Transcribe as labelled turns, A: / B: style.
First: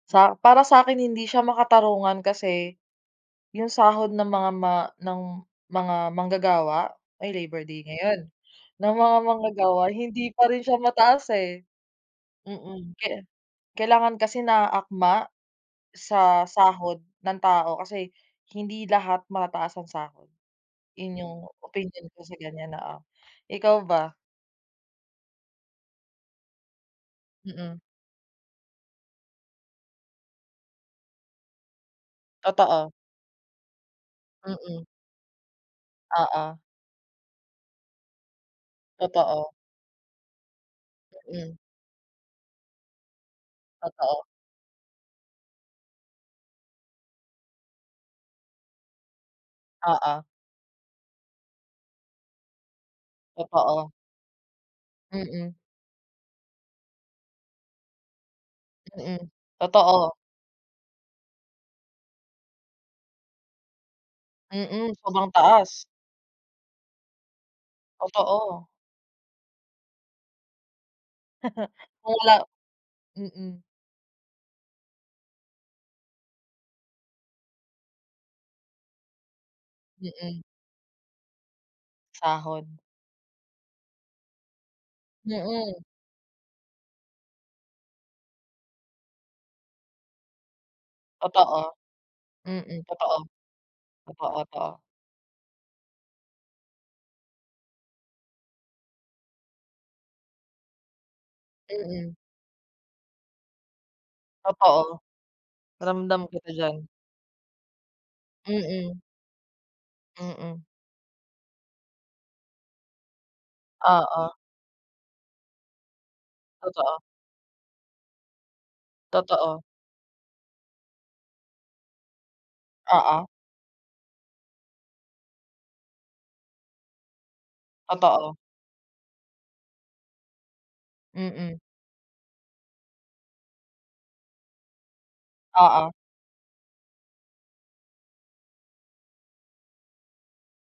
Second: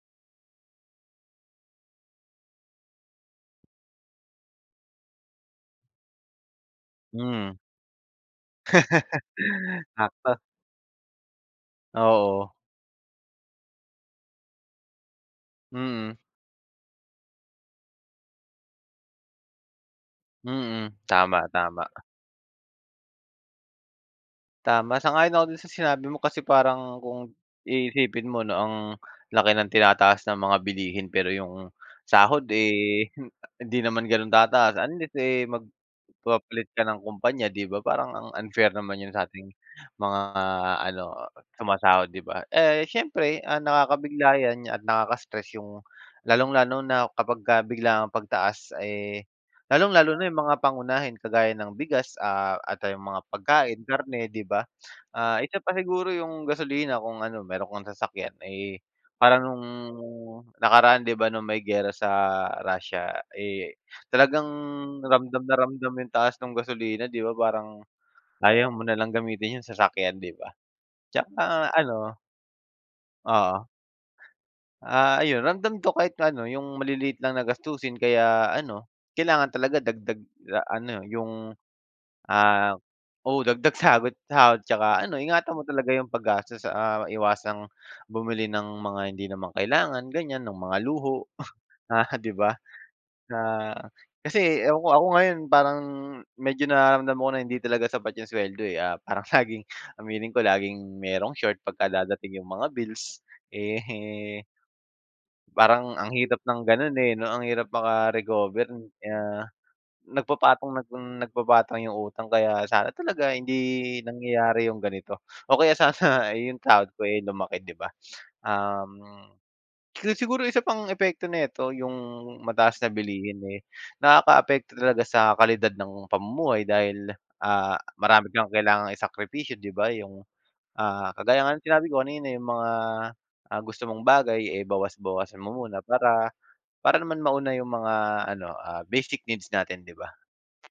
A: Sa para sa 'kin, hindi siya makatarungan kasi 'yung sahod ng mga ma ng mga manggagawa ay
B: Mhm.
A: Labor Day ngayon, ng mga manggagawa, hindi
B: Sakto.
A: pa rin siya mataas eh,
B: Oo.
A: mm. Kaya kailangan kasi naaakma
B: Mm.
A: sa sahod ng tao, kasi hindi lahat mataas ang sahod.
B: Mm,
A: 'Yun 'yung
B: tama, tama.
A: opinyon ko sa ganiyan, oo. Ikaw ba?
B: Tama, sang-ayon ako dun sa sinabi mo kasi parang kung
A: Mm.
B: iisipin mo 'no ang laki ng tinataas ng mga bilihin pero 'yung sahod,
A: Totoo.
B: eh, hindi naman gano'n tataas
A: Mm.
B: unless, eh,
A: Oo.
B: magpapalit ka ng kumpanya, 'di ba. Parang ang unfair naman 'yun sa ating
A: Totoo.
B: mga ano
A: Mm.
B: sumasahod, 'di ba. Eh, siyempre ang
A: Totoo.
B: nakakabigla 'yan at nakaka-stress 'yung lalong-lalo na kapagka biglaang pagtaas, eh, lalong-lalo
A: Oo.
B: na 'yung mga pangunahin kagaya ng bigas ah at, ah, 'yung mga pagkain,
A: Totoo.
B: karne, 'di ba. Ah,
A: Mm.
B: isa pa siguro 'yung gasolina kung ano meron kang sasakyan, eh,
A: Mm,
B: parang nung
A: totoo.
B: nakaraan 'di ba nung may giyera sa Russia, eh, talagang
A: Mm, sobrang
B: ramdam na
A: taas.
B: ramdam 'yung taas nung gasolina, 'di ba parang
A: Totoo.
B: ayaw mo nalang gamitin 'yung sasakyan, 'di ba. 'Tsaka ano
A: Kula mm.
B: Oo. Ah, ayun ramdam ko kahit pa'no 'yung maliliit lang na gastusin kaya ano, kailangan talaga dagdag
A: Mm.
B: a ano 'yung,
A: Sahod.
B: ah oo, dagdag sahod sahod 'tsaka ano ingatan mo
A: Mm.
B: talaga 'yung paggastos, ah, iwasang bumili ng mga hindi naman kailangan ganiyan, ng mga luho,
A: Totoo,
B: ah, 'di ba.
A: mm, totoo.
B: Ah,
A: Totoo,
B: kasi
A: totoo.
B: ewan ko ako ngayon parang medyo nararamdaman ko na hindi talaga sapat 'yung suweldo eh, ah, parang laging, aminin ko, laging merong short pagka
A: Mm.
B: dadating 'yung mga bills eh,
A: Totoo.
B: parang ang
A: Ramdam
B: hirap
A: kita
B: ng
A: diyan.
B: ganun eh 'no, ang hirap maka-recover,
A: Mm.
B: ah,
A: Mm.
B: nagpapatong nang nagpapatong 'yung utang kaya sana talaga hindi
A: Oo.
B: nangyayari 'yung ganito o kaya sana 'yung sahod
A: Totoo.
B: ko, eh, lumaki 'di ba. Um,
A: Totoo.
B: so siguro isa pang epekto nito 'yung mataas na
A: Oo.
B: bilihin, eh, nakakaapekto talaga sa kalidad ng pamumuhay dahil, ah, marami
A: Totoo.
B: kang kailangang isakripisyo, 'di ba 'yung, ah, kagaya nga
A: Mm.
B: ng sinabi ko kanina 'yung mga, ah, gusto mong bagay, eh, bawas-bawasan mo muna
A: Oo.
B: para para naman mauna 'yung mga ano, ah, basic needs natin, 'di ba.